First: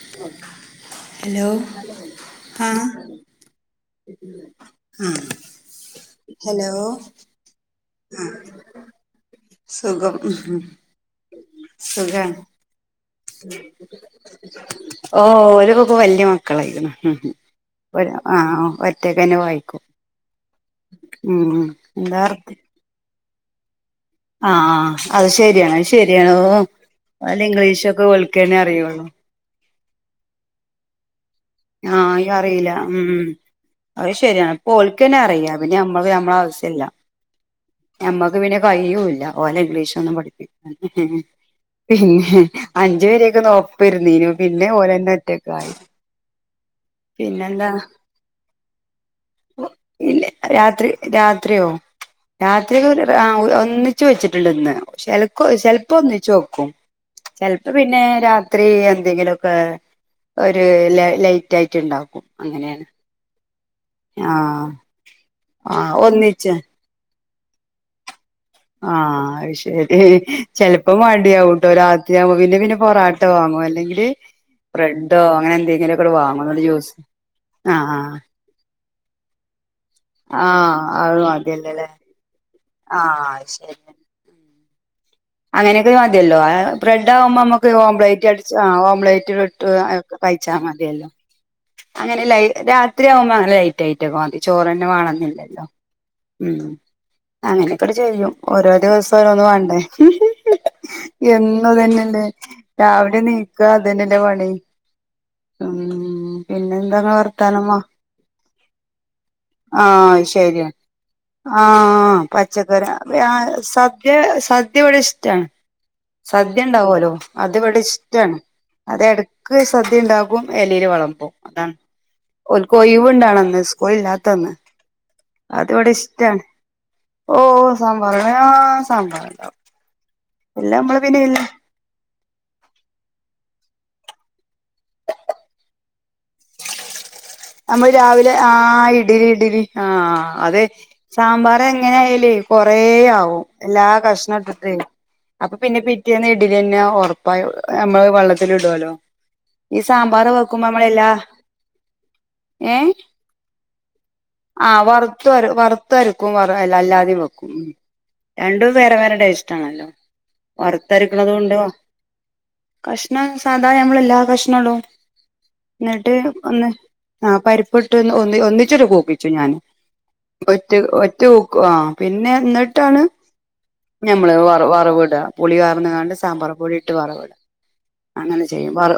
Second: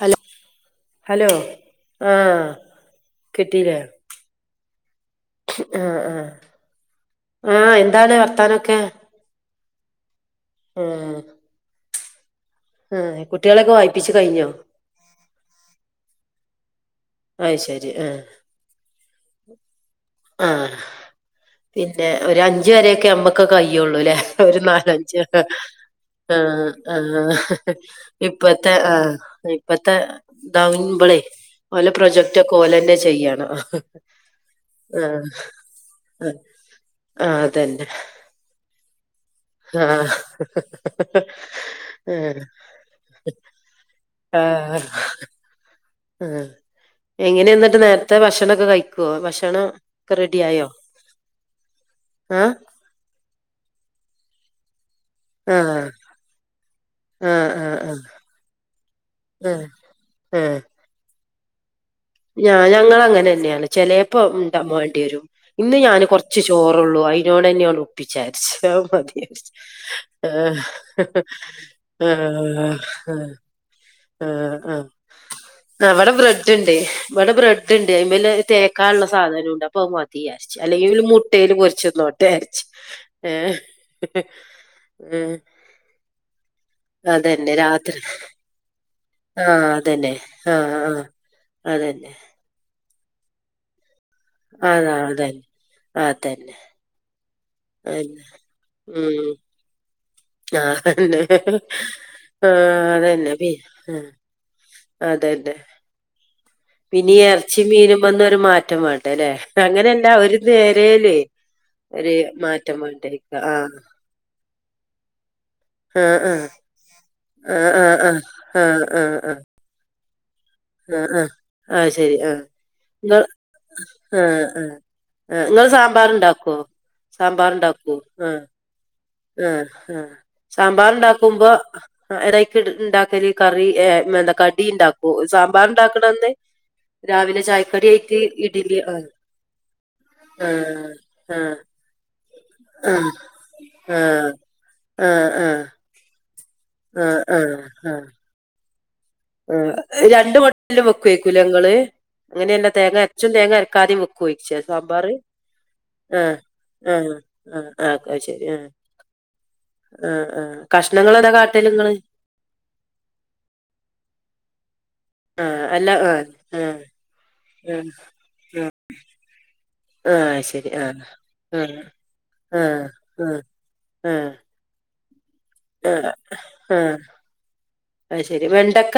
Hello ഉ hello ആ കിട്ടീലേ ആ ഹലോ ആ ആ എന്താണ് വർത്താനൊക്കെ സുഖം ആ സുഖാണ് വായിപ്പിച്ച് കഴിഞ്ഞോ ഓ ഓരുകൊക്കെ വല്യമക്കളായിക്ക്ണ് അത് ശരി ഉം ആഹ് ആ ആ ഒറ്റക്കെന്നെ വായിക്കും ആ ഉം പിന്നെ ഒരു എന്താർത്ത് അഞ്ച് വരോക്കെ നന്മക്ക് യൊള്ളുലേ ആഹ് അത് ഒരുനാല്ഞ്ചട്ടം ശരിയാണ് അത് ശരിയാണ് ആ ഓ ആ ഓലെ ഹെ ഹെ ഇംഗ്ലീഷൊക്കെ ഓൽക്കന്നെ ഇപ്പത്തെ ആ അറിയുള്ളൂ ഇപ്പത്തെ ദാവുമ്പളെ ആഹ് യ്യറീലാ ഉം അയ് ശര്യാണ് പോഓലക്കെന്നെ ആഹ് അറിയാ പിന്നെ നമ്മള് ആഹ് നമ്മളാ ശല്യ ആഹ് അതന്നെ നന്മക്ക് പിന്നെ കയ്യൂ ഓലെ ആഹ് ഇംഗ്ലീഷൊന്നും പഠിപ്പിക്ക പിന്നെ അഞ്ച് ആഹ് വരേക്കെ ഒപ്പരിന്നീന്നു പിന്നെ ഓലന്നെ ഒറ്റകായി ഉം എങ്ങനെ ന്നിട്ട് നേരത്തെ ഭക്ഷണൊക്കെ കഴിക്കോ ഭക്ഷണം ക്കെ ഇല്ല റെഡിആയോ രാത്രി ഒര് ഒന്നിച്ചു വെച്ചിട്ടുണ്ട് ന്ന് ചിലപ്പ ആഹ് ചെിലപ്പം ഒന്നച്ച് വെക്കും ആഹ് ചെിലപ്പോ ആഹ് ആഹ് പിന്നേ രാത്രി എന്തെങ്കിലൊക്കെ ആഹ് ഒര് ലാ ലൈറ്റായി. ഞാന ങ്ങ അങ്ങനെന്നേണ് ചെലേപ്പോ ണ്ടാ ആഹ് മേണ്ടിരും ഇന്ന് ആഹ് ഞാന് കുറച്ച് ഒന്നിച്ച് ചോറൊളളൂ അയിനോടെന്നെ ആണ്ട് ഒപ്പിച്ചാ ആ ശരി ആഹ് ചെലപ്പം മടിയാവുട്ടോ രാത്രിയാവുമ്പോ പിന്നെ പിന്നെ പൊറാട്ട ഫാമോ അല്ലെങ്കി ആ അ അ ഇവടെ വാങ്ങും എന്നിട്ട് ബ്രെഡ്ണ്ട് ജ്യൂസ് ഇവടെ ബ്രെഡ്ണ്ട് ആഹ് അയിമ്മലെ തേ ക്കാള്ള സാധനം ണ്ട് ഇപ്പ അത് മതിയാര്ച്ച് ആഹ് അല്ലെങ്കിപിന്നെ ആഹ് അത് മുട്ടേൽ മതിയല്ലോല്ലേ പൊരിച്ചിന്നോട്ടെ ചാര്ച്ച് ഏ ആഹ് ശരി ഹ്‌ ഹ് അങ്ങനെയൊക്കെ മതിഅല്ലോ ബ്രഡ്ആവുമ്പോ അതന്നെ നമ്മക്ക് രാത്രി ഓംപ്ലേറ്റ് അടിച്ച ഓം ആഹ് ഓംപ്ലേറ്റിലിട്ട് അ അതന്നെ ആഹ് ആഹ് കയ്ചാമതിയല്ലോ അതന്നെ അങ്ങനല്ലയ് രാ ത്രിവുമ്പോ അങ്ങനെ ലൈറ്റ് ആയിട്ടൊക്കെമതി ചോറ്ന്നെ അതാ അതന്നെ വേണെന്നില്ലല്ലോ അതന്നെ ഉം അങ്ങനെക്കെ ടെ അതന്നെ ചെയ്യും ഓരോ ദിവസം ഉം ഓരോന്ന് വേണ്ടേ അതന്നെ എന്നുതന്നെല്ലേ ആഹ് രാവിലെ നീക്കാ തന്നെല്ലേ പണി അതെന്നെ ഉം പിന്നെന്താങ്ങളെ പിന്നീ ഈ എറച്ചി വർത്താനമ്മ മീനും വന്നാ ഒരു മാറ്റം വേംണ്ടലെ അങ്ങനെല്ല ഒരു ന്നേരേലൊയ് ആപച്ചക്കറി പ്യാ ആഹ് സദ്യ സദ്യ ഇവിടെ ഇഷ്ടാണ് ആഹ് സദ്യ ഉണ്ടാവുലോ അത് ആഹ് ഇവിടെ ആഹ് ഇഷ്ടാണ് ആഹ് അത് എടക്ക് സദ്യ ഉണ്ടാകു ആആ ആശരി അ ഓൽക്ക് ങ്ങള് ഒഴിവുണ്ടാണന്ന് സ്കൂൾ ആ ഇല്ലാത്തന്ന് അ ആ ങ്ങൾ അത് ഇവിടെ സാമ്പാർ ഇഷ്ടാണ് ണ്ടാക്കോ ഓ സാമ്പാറ്ണ്ടാക്കോ സാമ്പാറാണ് ആആ ആ സാമ്പാറുണ്ടാവും ആ എല്ലാം സാമ്പാർ നമ്മള് പിന്നെ ണ്ടാക്കുമ്പോ എടയ്ക്ക് ണ്ടാക്കല് കറി ഏ മ്ന്താ കടി ണ്ടാക്കോ സാമ്പാർണ്ടാക്ക്ണന്ന് മ്മള് രാവിലെ ആ ആഹ് ഇഡ്‌ലി ഇഡ്‌ലി ആ അതെ ആഹ് സാമ്പാർ എങ്ങനെ കൊറേ ആഹ് ആവും എല്ലാ ആഹ് കഷണം ഇട്ടട്ട് ആഹ് ആഹ് അപ്പൊ പിന്നെ പിറ്റേന്ന തന്നെ ആഹ് ഉറപ്പായി നമ്മള് വെള്ളത്തി ഇടുല്ലോ ആ രണ്ട് മൊട്ടിലും വെക്കുവേ നിങ്ങള് അങ്ങനെയല്ല തേങ്ങ അരച്ചും തേങ്ങ അരക്കാതെയും വെക്കും ആവറുത്ത് ആ വറുത്തരക്കും ആ അല്ലാതയും വെക്കും ആ ആ അത് ശരി ആ രണ്ടു വേറെ വേറെ ഇഷ്‌ടാണല്ലോ ആ ആ കഷ്ണങ്ങൾ ഏതാ വർത്തരക്കണതും ഉണ്ട് കാട്ടല് ഇങ്ങള് കഷണം സാധാ എല്ലാ കഷണവും ആ അല്ല ഇടും ആ ആ എന്നിട്ട് ആ പരിപ്പെട്ട് ഒന്നി ഒന്നിച്ചിട്ട് കോപ്പിച്ചു ഞാന് ആ അത് ശരി ഒറ്റ ആ ഒറ്റൂക്ക ആ പിന്നെ ആ ആ എന്നിട്ടാണ് ആ ആ ഞമ്മള് വറു വറുവിട പുളി കാരന്നതാണ്ട് സാമ്പാർ പൊടി ആ ഇട്ട് വറുവിടാ അത് അങ്ങനെ ശരി ചെയ്യും വെണ്ടക്ക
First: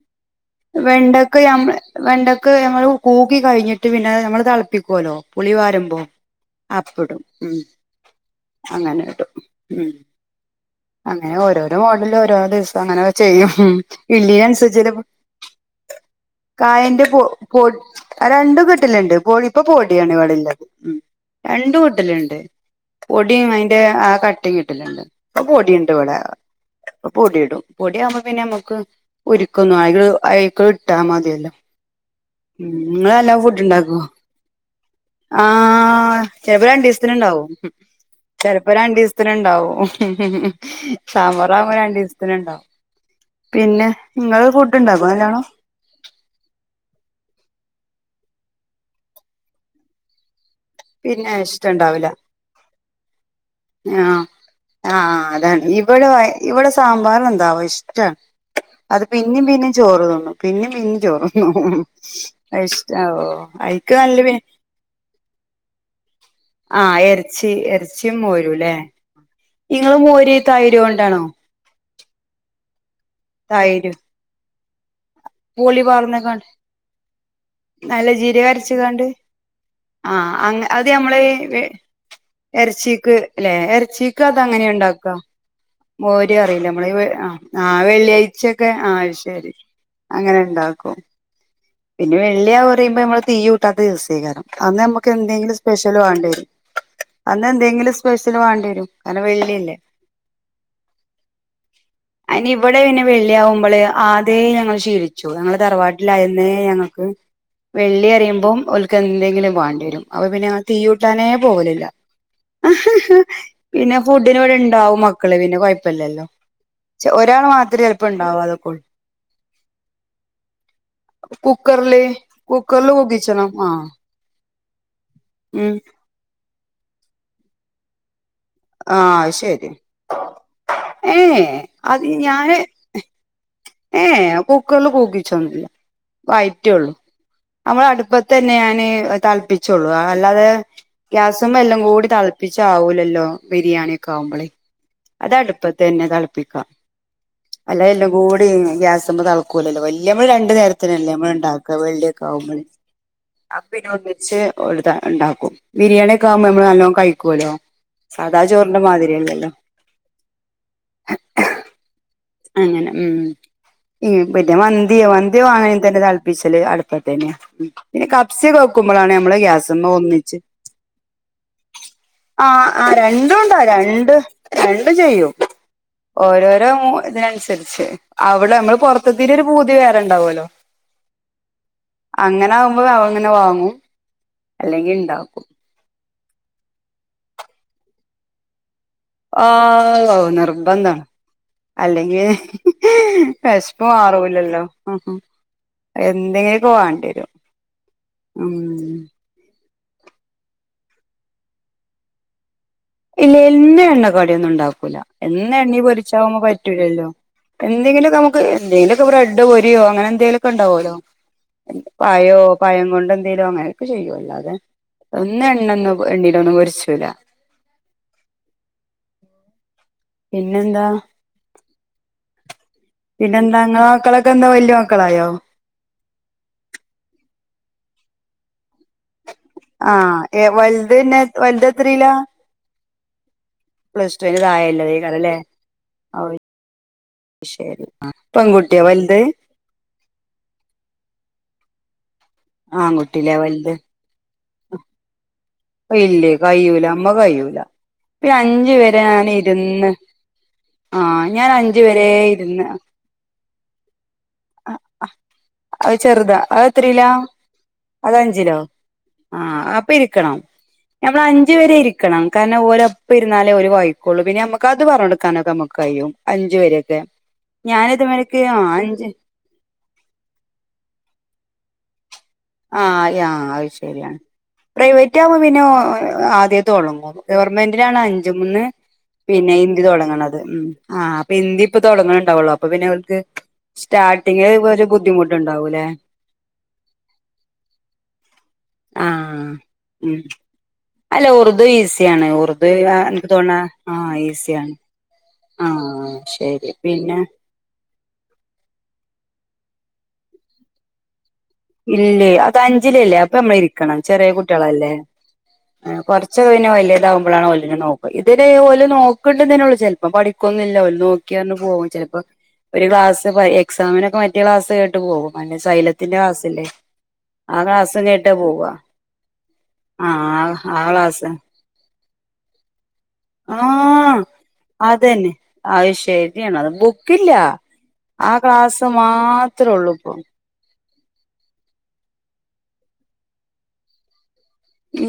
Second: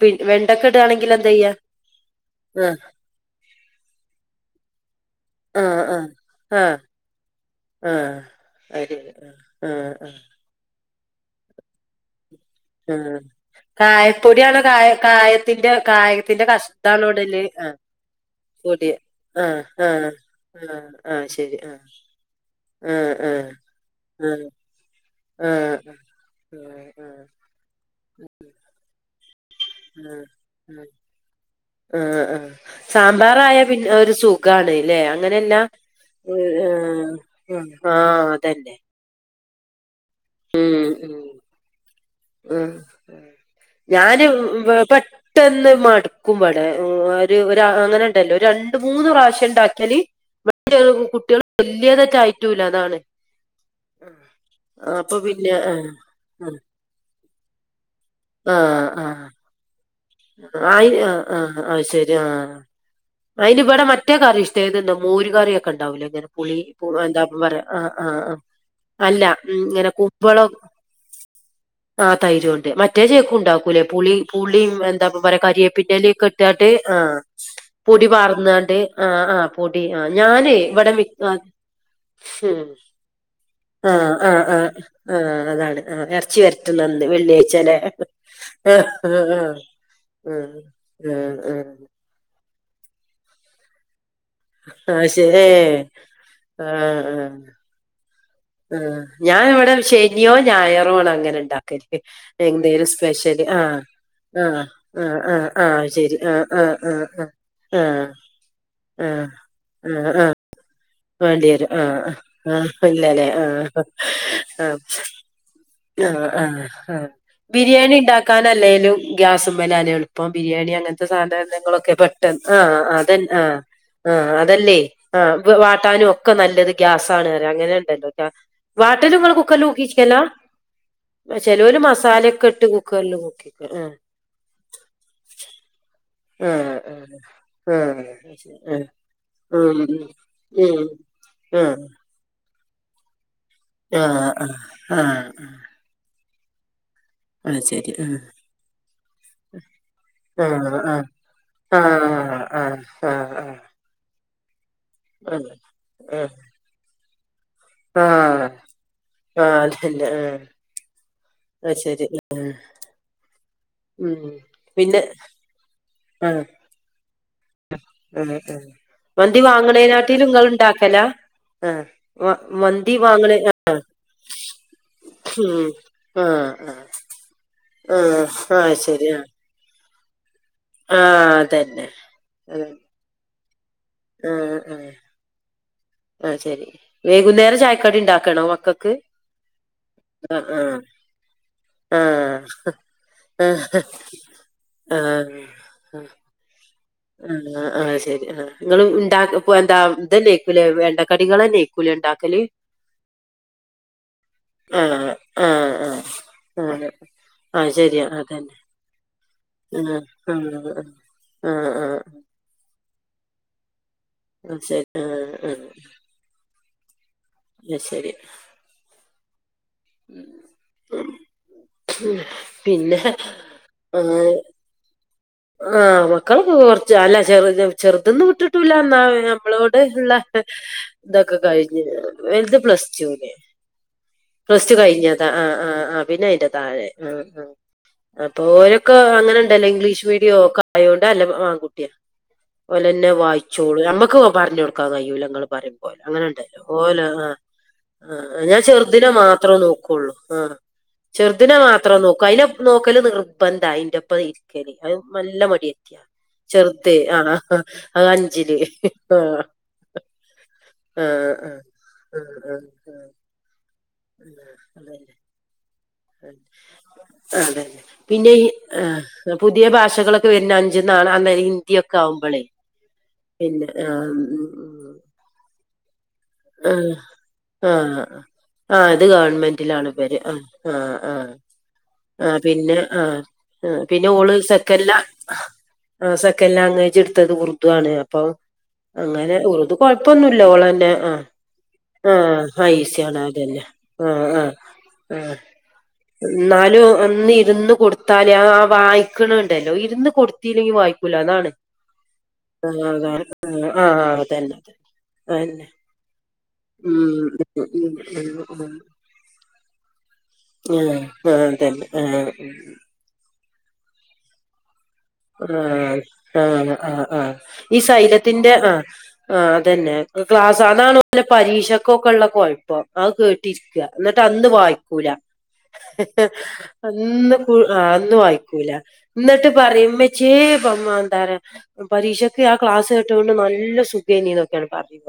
പി വെണ്ടക്ക ഇടാണെങ്കിൽ എന്താ ചെയ്യാ ആ വെണ്ടക്ക്മ്മൾ പൂക്കിക്കഴിഞ്ഞിട്ട് പിന്നെ നമ്മള് തിളപ്പിക്കുവല്ലോ പുളി ആ ആ വാരുമ്പോൾ അപ്പോ ഇടും അതെ ആ ഉം അങ്ങനെ ഓരോരോ മോഡല് ഓരോ ആ അങ്ങനെ ആ ചെയ്യും ഇള്ള കായപ്പൊടിയാണോ കായ അനുസരിച്ച് കായത്തിന്റെ കായത്തിന്റെ കായന്റെ കഷ്ണാണോ ഇടല് ആ പൊടി രണ്ടു പൊടി കെട്ടലുണ്ട് ആഹ് കോഴിപ്പ ആഹ് പൊടിയാണ് ഇവിടെള്ളത് ആഹ് ഉം ആഹ് ശരി രണ്ട് ആഹ് കൂട്ടിലുണ്ട് ആഹ് പൊടിയും അതിന്റെ ആ ആഹ് കട്ടി കിട്ടിലണ്ട് അപ്പൊ ആഹ് പൊടിയുണ്ട് ഇവിടെ ആഹ് ആഹ് പൊടി ഇടും പൊടിയാവുമ്പോ പിന്നെ നമുക്ക് ഒരുക്കുന്നു ആകെ ആഹ് ആഹ് അയക്കൾ ഇട്ടാ മതിയല്ലോ ആഹ് ആഹ് ആഹ് ഉം നിങ്ങളു നല്ല സാമ്പാറായ ഫുഡ് പിന്നെ ഉണ്ടാക്കുവോ ഒരു സുഖാണ് ല്ലേ ആ അങ്ങനെയല്ല ചിലപ്പോ രണ്ട് ആഹ് ദിവസത്തിന് ഉണ്ടാവും ആഹ് ചെലപ്പോൾ അതന്നെ രണ്ടു ദിവസത്തിന്ണ്ട ണ്ടാവും ഉം ഉം സാമ്പാറു ആകുമ്പോൾ രണ്ടു ദിവസത്തിന് ഉണ്ടാവും ഉം ഞാന് പെട്ടെന്ന് മടുക്കുമ്പടെ ഒരു അങ്ങനെ ല്ല രണ്ടുമൂന്ന് പ്രാവശ്യം ഉണ്ടാക്കിയാല് പിന്നെ കുട്ടികൾ വല്യതട്ടായിറ്റല്ല അതാണ് ആ ആആ അപ്പൊ പിന്നെ അതാണ് ഇവിടെ ഇവിടെ സാമ്പാറ് എന്താവോ ഇഷ്ട ആ ആ അത് ആ പിന്നെയും പിന്നെയും ചോറ് തിന്നും പിന്നെയും ആയി പിന്നെയും ആ ചോറു ആ തിന്നും അത് ശരി ആ അത് ഇഷ്‌ടാ അതിന് ഇവിടെ മറ്റെ കറി ഇഷ്ടാ ഏതന്നോ മോര് കറിയ ഒക്കെ ഉണ്ടാവല്ലോ ങ്ങനെ പുളി ആഹ് എന്താപ്പ എറച്ചി പറയാ ആ് എറച്ചിയും ആആ് മോരുംല്ലേ അല്ല ഇങ്ങനെ ഇങ്ങള് മോര് കുമ്പളം തൈര് കൊണ്ടാണോ ആ തൈര് കൊണ്ട് മറ്റ മറ്റേച്ചേക്കും ഇണ്ടാക്കൂല്ലേ തൈര് പുളി പുള്ളീം എന്താപ്പം പറിയാ പുളി കറിയേപ്പിന്റെല ഒക്കെ പാർന്ന്ക്കാണ്ട് ഇട്ടാട്ട് ആഹ് പൊടി നല്ല ജീരകം പാർന്നാണ്ട് അരച്ച്കാണ്ട് ആ ആഹ് പൊടി ആ ആഹ് ഞാന് അങ്ങ അത് ഇവിടെ വി നമ്മള് അ ഹും എറച്ചിക്ക് ല്ലേ ആ എറച്ചിക്ക് ആ അത് ആ അങ്ങനെ ഉണ്ടാക്ക ആ അതാണ് ആഹ് മോര് ഇറച്ചി അറിയില്ലേ വര്റ്റ്ന്നന്ന് നമ്മള് വെള്ളിയാഴ്ച്ചല്ലേ ആഹ് വെള്ളിയാഴ്ചൊക്കെ ആ ശരി ആഹ് അങ്ങനെ ആഹ് ഉണ്ടാക്കും ആ ആ പിന്നെ വെള്ളിയാ പറയുമ്പോ നമ്മള് തീയ്യൂട്ടാത്ത ദിവസ് സെക്കാരം അന്ന് ആഹ് നമുക്ക് ശെ എന്തെങ്കിലും ഏഹ് സ്പെഷ്യൽ വേണ്ടേരും അന്ന് എന്തെങ്കിലും സ്പെഷ്യൽ വേണ്ടി ആ വരും കാരണം ഞാൻ ഇവിടെ വെള്ളിയല്ലേ ശനിയോ ഞായറോ ആണ് അങ്ങനെണ്ടാക്കല് എന്തേലും സ് വെള്ളിയാവുമ്പളേ ആദ്യാ ഞങ്ങൾ ആഹ് ശീലിച്ചു ആഹ് ഞങ്ങള് ആഹ് ശരി ആഹ് തറവാട്ടിലായന്നേ ന്നേ ആഹ് ഞങ്ങക്ക് ആഹ് ആഹ് വെള്ളി അറിയുമ്പോ ഓല്ക്ക് എന്തെങ്കിലും വേണ്ടിരും അപ്പോ പിന്നെ ഞങ്ങൾ തി വേണ്ടിരും ആ ആ ഇല്ലല്ലേ ആഹ് പിന്നെ ഫുഡിന് ഇവിടെ ആഹ് ഇണ്ടാവും മക്കള് പിന്നെ ആ കൊഴപ്പല്ലല്ലോ ആ ആ ഒരാൾ മാത്രേ ബിരിയാണി ചെലപ്പോ ഇണ്ടാവും അതൊക്കൊള്ളൂ ഇണ്ടാക്കാനല്ലേലും ഗ്യാസുമ്മേലാലെ എളുപ്പം ബിരിയാണി അങ്ങന് ത്തെ സാധനങ്ങളൊക്കെ കുക്കറില് പെട്ടെന്ന് ആ കുക്കറില് അത് ആ കൂക്കിച്ചണം ആഹ് ആ അതല്ലേ ആ വാ ഉം ട്ടാനൊക്കെ നല്ലത് ഗ്യാസാണ്റിയ അങ്ങനെണ്ടല്ലോ വാട്ടല് ആഹ് ഇങ്ങള് കുക്കറില് ശരി കൂക്കീച്ചലാ ഏഹ് ചെലൊര് മസാലൊക്കെട്ട് കുക്കറ്ല് കൂക്കി ഏഹേ കുക്കറ്ല് കൂക്കിച്ചെന്നുല്ല ആഹ് വയറ്റൊള്ളു ആഹ് ആഹ് നമ്മള് ആഹ് അത് അട്പ്പത്തേന്നെ ശരി ആഹ് ഞാന് ഉം തളപ്പിച്ചോള്ളു അല്ലാതെ ഉം ഗ്യാസ്മ്മേ ഉം എല്ലംകൂടി തളപ്പിച്ച് ആവൂലല്ലോ ബിരിയാണിയൊക്കെ ആഹ് ആവുമ്പളേ ആഹ് ആഹ് അത് ആഹ് അടുപ്പത്ത് തന്നെ തളപ്പിക്ക അത് ശരി ആഹ് ഗ്യാസ്മ്മേ തളക്കൂല്ലല്ലോ വല്യമ്മേ രണ്ട് ആഹ് ആഹ്. നേരത്തിനല്ലേ നമ്മള്ണ്ടാക്ക വെള്ളിയൊക്കെ ആഹ് ആവുമ്പളേ ആഹ് ആഹ് ആഹ്. അപ്പ പിന്നെ ഒന്നിച്ച് ഒരിത് ആഹ്. ഇണ്ടാക്കും ബിരിയാണിയൊക്കെ ആഹ്. ആവുമ്പോ നമ്മള് നല്ലോണം കഴിക്കല്ലോ സാധാ ആഹ്. ചോറിന്റെ മാതിരില്ലല്ലോ ആഹ് അതന്നെ ആഹ്. അത് ശെരി ആഹ് ഉം പിന്നെ മന്തി മന്തി വാണെങ്കി തന്നെ ആഹ് തളപ്പിച്ചല് അടുപ്പത്തേനേ ഉം പിന്നെ ആഹ് കപ്സൊക്കേ ആഹ്. വെക്കുമ്പോളാണ്‌ നമ്മള് മന്തി ഗ്യാസ്മ്മേ വാങ്ങണേനാട്ടിലും ഒന്നിച്ച് ഇങ്ങള് ഇണ്ടാക്കലാ? ആഹ്. വ ആ ആ മന്തി വാങ്ങണേ ആ രണ്ടുംണ്ടാ രണ്ട് രണ്ട് ചെയ്യും ഉം. ഓ ആഹ് ഓരോ ആഹ്. മൂ ഇതിനനുസരിച്ച് ആഹ് അവിടെ ആഹ് നമ്മള് ശരി ആഹ്. പുറത്തെത്തിയിന്റോരു പൂതി വേറെണ്ടാവോലോ ആഹ് അതന്നെ. അങ്ങനെ അതന്നെ. ആവുമ്പോ അങ്ങനെ വാങ്ങ് ങ്ങും അല്ലെങ്കിൽ ഇണ്ടാക്കും അത് ശെരി വൈകുന്നേരം ചായക്കടിണ്ടാക്കണോ മക്കക് ആ അഹ് നിർബന്ധാണ് അല്ലെങ്കി ആഹ് ആഹ് വെശപ്പ് മറൂല്ലല്ലോ ആഹ് എന്തെങ്കിക്കെ വാണ്‌ ആ അത് ശരി ആ നിങ്ങൾ ഇൻണ്ടാക്ക പോ ഇപ്പന്താ ഇതന്നെക്കൂലെ എണ്ണ കടികളെന്നെക്കൂലെ ഇണ്ടാക്കല് ഇല്ല എന്നും എണ്ണകട്യന്നും ഇണ്ടാക്കൂല ആഹ് എന്നും ആഹ് എണ്ണീ ആഹ് പൊരിച്ചാവുമ്പോ ആഹ് പറ്റൂലല്ലോ ആഹ് ശരിയാ എന്തെങ്കിലുമക്കെ നമുക്ക് അതന്നെ എന്തെങ്കിലുമൊക്കെ ബ്രെഡ് പൊരിയോ ആഹ് അങ്ങനെ എന്തെങ്കിലൊക്കെ ആഹ് ഇണ്ടാവല്ലോ ആഹ് ആഹ് ആഹ് പഴോ പയം കൊണ്ട്ന്ത് ങ്കിലും അങ്ങനെയൊക്കെ ചെയ്യും അല്ലാതെ ആ ശരി ആഹ് എന്നും എണ്ണന്ന് എണ്ണേലൊന്നും പൊരിച്ചൂല അയ്ശേരി പിന്നെന്താ പിന്നെ പിന്നെന്താ ഇങ്ങളെ മക്കളൊക്കെ ആഹ് എന്താ വല്യ മക്കളായോ ആഹ് മക്കളൊക്ക കൊറച്ച് അല്ല ചെറ് ചെറുതിന്ന് വിട്ട്ട്ടൂല്ല എന്നാ പിന്നെ മ്മളോട് ഉള്ള ആഹ് ഏ വലുത് പിന്നെ ഇതൊക്കെ വലുത് കഴിഞ്ഞ് എത്രയിലാ വലുത് പ്ലസ്ടു ന് പ്ലസ് ടുവിന് പ്ലസ്ടു താഴെയുള്ളതേക്കാരം കഴിഞ്ഞതാ ല്ലേ ആ ആ ആ പിന്നെ അഹ് അയിന്റെ താഴെ ആഹ് ആഹ് ശരി അപ്പൊ പെൺകുട്ടിയാ ഓരൊക്കെ വലുത് അങ്ങനെണ്ടല്ലോ ഇംഗ്ലീഷ് മീഡിയൊ ഒക്കെ ആയോണ്ട് നല്ല മാ ആൺകുട്ട്യാ ഓല്ലെന്നേ ആൺകുട്ടില്ലേ വലുത് വായിച്ചോളൂ ഞമ്മകൊക്കെ പറഞ്ഞൊട്ക്കാൻ കയ്യൂല ഇങ്ങള് പറയുംപോല ഇല്ലേ അങ്ങനെണ്ടല്ലോ കയ്യൂല ഓല് അമ്മ ആ കയ്യൂല പിന്നെ ആഹ് ഞാൻ അഞ്ചു ചേറ് വരെ തിനെ ഞാൻ മാത്ര ഇരുന്ന് നോക്കൊള്ളൂ ആ ആഹ് ഞാൻ ചെറുതിനെ അഞ്ച് മാത്രം വരെ നോക്കു അയിന് ഇരുന്ന് നോക്കല് നിർബന്ധാ അയിന്റെ ഒപ്പം ഇരിക്കല് അത് നല്ല മടിയത്തിയാ അത് ചെറുതാ അത് എത്രിലാ അത് അഞ്ചിലോ ആ ആഹ അപ്പൊ ഇരിക്കണം ആ ഞമ്മൾ ആ ആ അഞ്ചു വരെ ഇരിക്കണം ആ കാരണം ആ ഓരപ്പ ഇരുന്നാലേ ഒരു വായിക്ക കൊള്ളു പിന്നെ നമുക്ക് അത് പറഞ്ഞോടുക്കാനോക്കെ ഞമ്മക് അതെ പിന്നെ ഞാനിതുവരക്ക് ഈ ആഹ് ആ അഞ്ച് പുതിയ ഭാഷകളൊക്കെ വരുന്ന അഞ്ച്ന്നാ അഹ് ഹിന്ദി ഒക്കെ ആ ആ അത് ശരിയാണ് ആഹ് പ്രൈവറ്റ് ആവുമ്പോ പിന്നെ ആദ്യ ആഹ് തുടങ്ങും ഗവർമെന്റിലാണ് ആഹ് അഞ്ചു മ്മന്ന് ആഹ് ഇത് പിന്നെ ഹിന്ദി ഗവൺമെന്റിലാണ് ഇവര് തുടങ്ണത് ആഹ് ഉം ആഹ് ആ ആഹ് അപ്പൊ ഹിന്ദി ഇപ്പൊ തുടങ്ങൾണ്ടാവുള്ളോ അപ്പൊ പിന്നെ ഓൽക്ക് ഏഹ് പിന്നെ ഓള് സ്റ്റാർട്ടിങ്ങില് സെക്കന്റ് ഒരു ലാ ബുദ്ധിമുട്ടുണ്ടാവൂലേ ആ സെക്കന്റ് ലാംഗ്വേജ് എടുത്തത് ഉറുദു ആണ് ഉറുദുണ് അപ്പൊ അങ്ങനെ ആഹ് ഉറുദു ഉം കൊഴപ്പൊന്നുമല്ല ഓളന്നെങ്ങനെ ആ അല്ല ഉറുദു ഈസിയാണ് ആഹ് ഉറുദു ആ ഈസിയാണ് എനിക്ക് തോന്നണ അതന്നെ ആ ആഹ ആഹ ഈസിയാണ് ആ ആ ഇ ശരി ന്നാലും പിന്നെ ഒന്ന് ഇരുന്ന് കൊടുത്താലേ ആ വായിക്കണണ്ട് ണ്ടല്ലോ ഇരുന്ന് കൊടുത്തില്ലെങ്കി വായിക്കൂല അതാണ് ഇ ല്ലേയ് അത് ആഹ് അഞ്ചിലല്ലേ അതാണ് അപ്പൊ നമ്മൾ ആഹ് ഇരിക്കണം ആഹ് ചെറിയ അതന്നെ കുട്ടിയെള്ളല്ലേ അതന്നെ കുറച്ച് കുറച്ചു കഴിഞ്ഞു ഉം ഉം വലിയതാവുമ്പോഴാണ്ഓലിനെ ഉം നോക്കൽ ഇതൊരു ഉം ഉം ഓൽ നോക്ക്ണ്ട് നന്നോള്ളൂ ചിലപ്പോ പണിക്കൊന്നും ല്ല ഓൽ ആഹ് നോക്കി ന്നെ ആഹ് പോകും തന്നെ ചിലപ്പോ ആഹ് ഒരു ഗ്ലാസ്സ് എക്സാമിനോക്കെ മറ്റേ ക്ലാസ് കേട്ട് പോകും അല്ലെങ്കി സൈലത്തിന്റെ ക്ലാസ്സ്‌ ആ ആ ആ ഈ സൈലയത്തിന്റെ പോവാ ആ് ആ അതന്നെ ആ ആ ക്ലാസ്സാണ് അതാണൊലെ ക്ലാസ് പരീക്ഷന്റെ ഓൾക്കൊക്കെ ഉള്ള കുഴപ്പം അത് ആ കേട്ടിരിക്കുക എന്നിട്ട് അന്ന് വായിക്കൂല അതന്നെ അത് ശരിയാണ് അത് ബുക്കില്ല അന്ന് അന്നും ആ വായിക്കൂല ക്ലാസ് ന്നിട്ട് മാത്രേ പറയും ഉള്ളൂ ഇപ്പൊ ഇമ്മച്ചിയെ എന്താ പരീക്ഷക്ക് ആ ക്ലാസ് കേട്ടോണ്ട് നല്ല സുഖേനീ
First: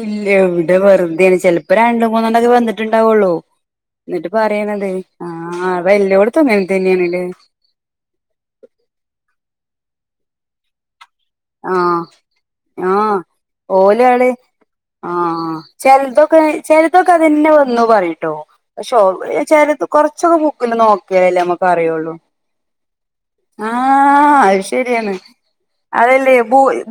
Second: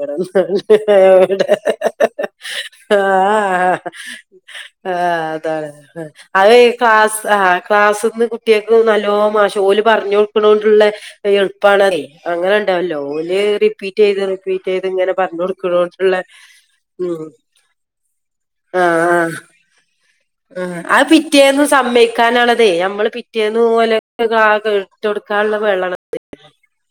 ഇല്ല ഇവിടെ വെറുതെയാണ് ചെലപ്പോ രണ്ട് മൂന്നെണ്ണൊക്കെ വന്നിട്ടുണ്ടാവുള്ളൂ ആ എന്നിട്ട് പറയണത് ആഹ് അതാണ് അത് എല്ലോടത്തും അത് അങ്ങനെ ക്ലാസ് തന്നെയാണല്ലേ ആ ക്ലാസ്ന്ന് കുട്ടിയെക്ക് നല്ലോം പഷേ ഓല് പറഞ്ഞു കൊടുക്കണണ്ടുള്ള എളുപ്പാണ ആഹ് അങ്ങനെ ഉണ്ടാവല്ലോ ആഹ് ല് റിപ്പീറ്റ് ചെയ്ത് ഓലാള് റിപ്പീറ്റ് ചെയ്ത് ഇങ്ങനെ പറഞ്ഞു കൊടുക്കണ്ടുള്ള ചെലധോക്കെ അതന്നെ വന്നു പറിട്ടോ ആ പക്ഷോ ചെലതു കൊറച്ചൊക്കെ ആ ആ ബുക്കില് അത് നോക്കിയെ പിറ്റേന്ന് സമ്മയിക്കാനണത് ഞമ്മള് പിറ്റേന്ന് പോല ഇട്ട ആഹ് അത് ശരിയാണ് കൊടുക്കാനുള്ള ബെളണത് അതല്ലേ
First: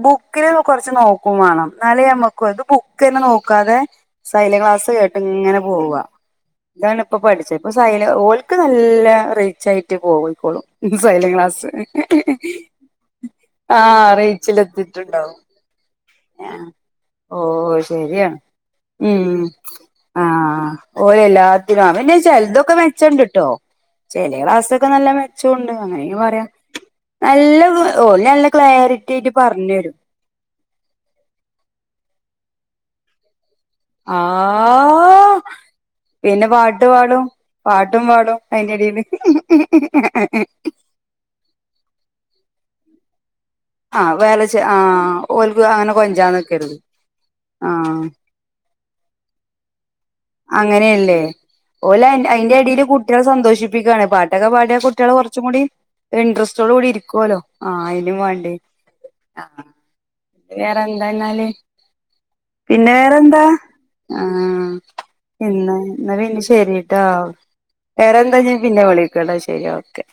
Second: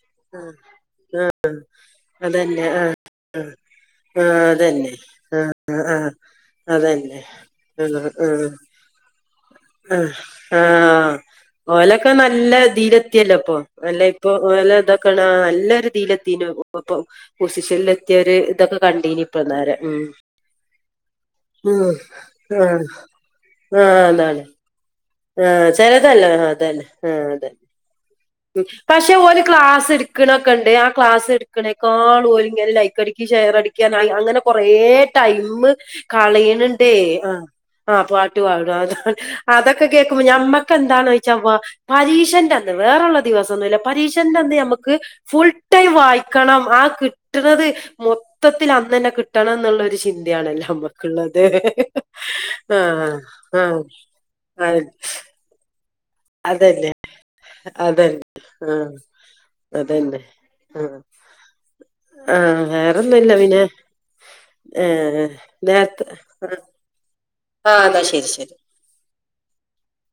ബുക്കില് കൊറച്ച് നോക്കും വേണം എന്നാലെ നമ്മക്കും ഇത് അതന്നെ ആ ബുക്ക് തന്നെ ആ നോക്കാതെ ആ സൈലം ക്ലാസ് അതന്നെ കേട്ട് ആ ഇങ്ങനെ ആ ആ പോവാ ഇതാണിപ്പം അതന്നെ പഠിച്ചത് ഇപ്പൊ ആ സൈല ആ ഓൽക്ക് നല്ല റിച്ച് ആയിട്ട് ആഹ് പോയ്ക്കോളും ആഹ് സൈലം ക്ലാസ് [unintelligible] യല്ല അ അല്ല ആഹ് ഇപ്പ നല്ല ഇതൊ റീച്ചിലെത്തിട്ടുണ്ടാവും നല്ല രീതിൽ പ്പൊ ഓ പൊസിഷനിൽ എത്തിയര് ശരിയാണ് ഇതൊക്കെ കണ്ടീനി ഉം ഇപ്പന്നാരെ ഉ ആഹ് ഓര് എല്ലാത്തിനും പിന്നെ ചെൽതൊക്കെ മേച്ചണ്ട്ട്ടോ ആഹ അതാണ് ആഹ അങ്ങനെയും ചെലതല്ലേ പറയാ അതല്ലെ ആ അദെ നല്ല ഓല് നല്ല ക്ലാരിറ്റി പക്ഷെ ആയിട്ട് ഓല് പറഞ്ഞു ക്ലാസ് തരും എടുക്കണൊക്കെ ഉണ്ട് ആ ക്ലാസ് എടുക്കണേക്കാൾ ഓര് ഇങ്ങനെ ലൈക് അടിക്ക് ഷെയർ അടിക്ക് അങ്ങനെ കൊറേ.. ആഹ് ടൈംമു പിന്നെ പാട്ട് കളയണ്ണ്ടേ പാടും ആ പാട്ടും ആഹ് പാട്ട് പാടും അത അതൊക്കെ കേക്കുമ്പോ അയിന്റെടീല് ഞമ്മക്ക് എന്താണന്നു വെച്ച പരീക്ഷൻ്റെന്ന് വേറള്ള ദിവസോ ന്നുല്ല ആ പരീക്ഷൻ്റെ വേല ന്ന് ചെ ആ നമുക്ക് ഫുൾ ഓൽക്ക് ടൈം അങ്ങനെ കൊഞ്ചാൻ വായിക്കണം നിക്കരുത് ആ കിട്ടുണത് ആ മൊത്തത്തിൽ അന്നന്നെ കിട്ടണം എന്നുള്ളൊരു ചിന്ത അങ്ങനെയല്ലേ ഓലെ അയിന്റെ ഇടെല് ആഹ് കുട്ടികളെ ആഹ് സന്തോഷിപ്പിക്കുകയാണ് പാട്ട് ക പാടിയ കുട്ടികൾ കുറച്ചും കൂടി ഇൻട്രസ്റ്റോട് അതന്നെ കൂടി ഇരിക്കുവല്ലോ ആ അതിനും അതന്നെ വേണ്ടേ ആഹ് അതന്നെ ആഹ് വേറെന്താന്നാല് ആഹ് പിന്നെ വേറെ വേറൊന്നുല്ല എന്താ പിന്നെ ആഹ ഏഹ് പിന്ന നേരത്തെ ഇ പിന്നെ ശരിട്ടോ ആഹ് എന്നാ വേറെ ശരി എന്താ ശരി ഇനി പിന്നെ വിളിക്ക് ട്ടോ ടാ ശരി ഓക്കെ